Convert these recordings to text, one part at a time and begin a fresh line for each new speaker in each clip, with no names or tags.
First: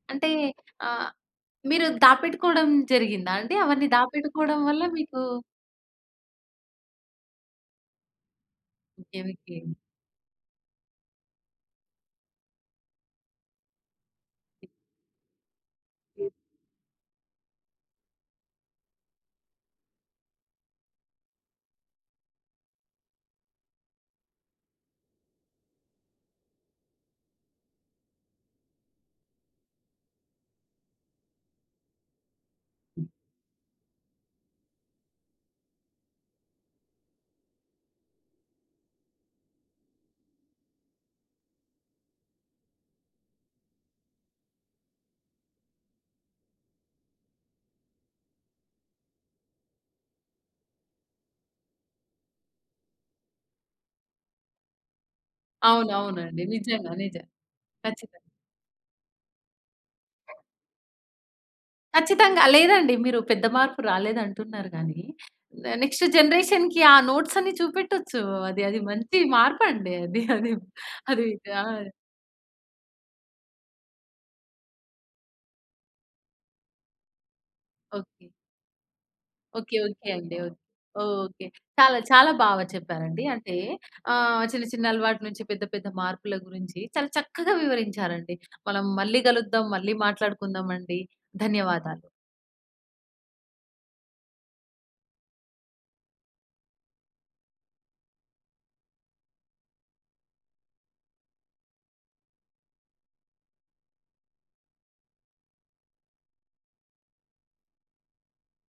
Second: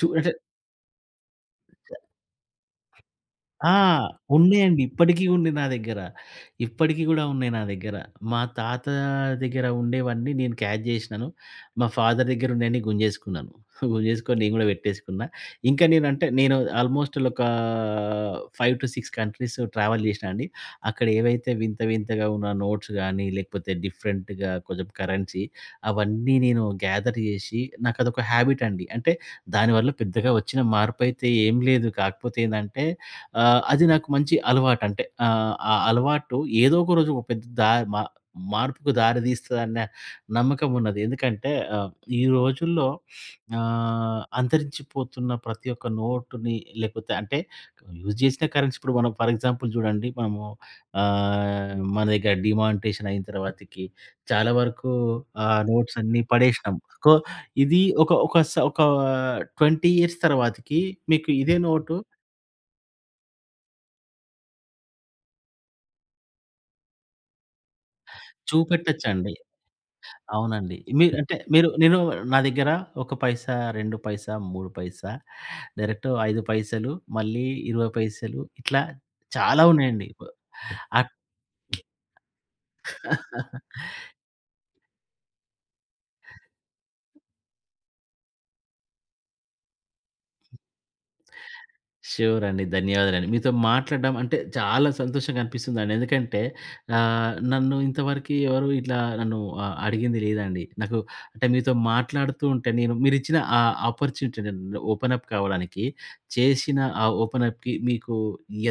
చు
అంటే
అంటే
ఆహ్, మీరు
చ
దాపెట్టుకోవడం జరిగిందా అండి?
ఆ!
అవన్నీ దాపెట్టుకోవడం
ఉన్నాయండి.
వల్ల మీకు
ఇప్పడికి ఉంది నా దగ్గర. ఇప్పడికి గూడా ఉన్నాయి నా దగ్గర. మా తాత
ఓకే. ఓకే.
దగ్గర ఉండేవన్నీ నేను క్యాచ్ జేసినను, మా ఫాదర్ దగ్గర ఉన్నయన్ని గుంజేసుకున్నాను. గుంజేసుకొని నేను గూడా వెట్టేసుకున్నా. ఇంకా నేనంటే నేను ఆల్మోస్ట్ ల్ ఒకా 5-6 కంట్రీస్ ట్రావెల్ జేశ్నా అండి. అక్కడ ఏవైతే వింత వింతగా ఉన్న నోట్స్ గాని లేకపోతే డిఫరెంట్‌గా కొంచెం కరెన్సీ, అవన్నీ నేను గేథర్ జేషి నాకు అదొక హాబిట్ అండి. అంటే దాని వల్ల పెద్దగా ఒచ్చిన మార్పైతే ఏం లేదు కాకపోతే ఏందంటే
హ్మ్.
ఆహ్, అది నాకు మంచి అలవాటంటే ఆహ్, ఆ అలవాటు ఏదో ఒక రోజు ఒక పెద్ద దాయ్ మ మార్పుకు దారి దీస్తదన్న నమ్మకం ఉన్నది. ఎందుకంటే ఆహ్, ఈ రోజుల్లో ఆహ్, అంతరించిపోతున్న ప్రతి ఒక్క నోటుని లేకపోతే అంటే యూజ్ జేసిన కరెన్సీ ఇప్పుడు మనం ఫర్ ఎగ్జాంపుల్ జూడండి మనము ఆహ్, మన దగ్గర డీమానిటైజేషన్ అయిన తర్వాతికి చాలా వరకు ఆ
అవును.
నోట్స్ అన్నీ
అవునండి.
పడేషినం.
నిజంగా.
కొ
నిజంగా.
ఇది ఒక,
ఖచ్చితంగా!
ఒక స ఒక 20 ఇయర్స్ తర్వాతికి మీకు ఇదే నోటు
ఖచ్చితంగా! లేదండి. మీరు పెద్ద మార్పు రాలేదంటున్నారు గానీ న నెక్స్ట్ జనరేషన్‌కి ఆ నోట్స్ అన్ని చూపెట్టొచ్చు అది, అది మంచి
చూపెట్టొచ్చండి.
మార్పండి అది. అది,
అవునండి. మీ
అది.
అంటే
ఆ!
మీరు నేను నా దగ్గర ఒక పైసా, 2 పైసా, 3 పైసా, డైరెక్ట్ 5 పైసలు మళ్ళీ 20
ఓకే.
పైసలు ఇట్లా చాలా
ఓకే.
ఉన్నాయండి.
ఓకే
ప్
అండి. ఒక్
అట్
ఓకే. చాలా చాలా బాగా చెప్పారండి. అంటే ఆహ్, చిన్న చిన్న అలవాటు నుంచి పెద్ద పెద్ద మార్పుల గురించి చాలా చక్కగా వివరించారండి. మనం మళ్ళీ గలుద్దాం, మళ్ళీ మాట్లాడుకుందాం అండి. ధన్యవాదాలు.
షురండి. ధన్యవాదాలండి. మీతో మాట్లాడడం అంటే చాలా సంతోషంగా అనిపిస్తుందండి. ఎందుకంటే ఆహ్, నన్ను ఇంతవరకి ఎవరు ఇట్లా నన్ను ఆహ్, అడిగింది లేదండి. నాకు అంటే మీతో మాట్లాడుతూ ఉంటే, నేను మీరిచ్చిన ఆ అపార్చునిటీ న్ ఓపెన్ అప్ కావడానికి చేషిన ఆ ఓపెన్ అప్‌కి మీకు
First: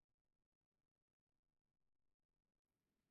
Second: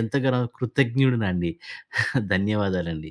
ఎంతగానో కృతజ్ఞుడునండి. ధన్యవాదాలండి.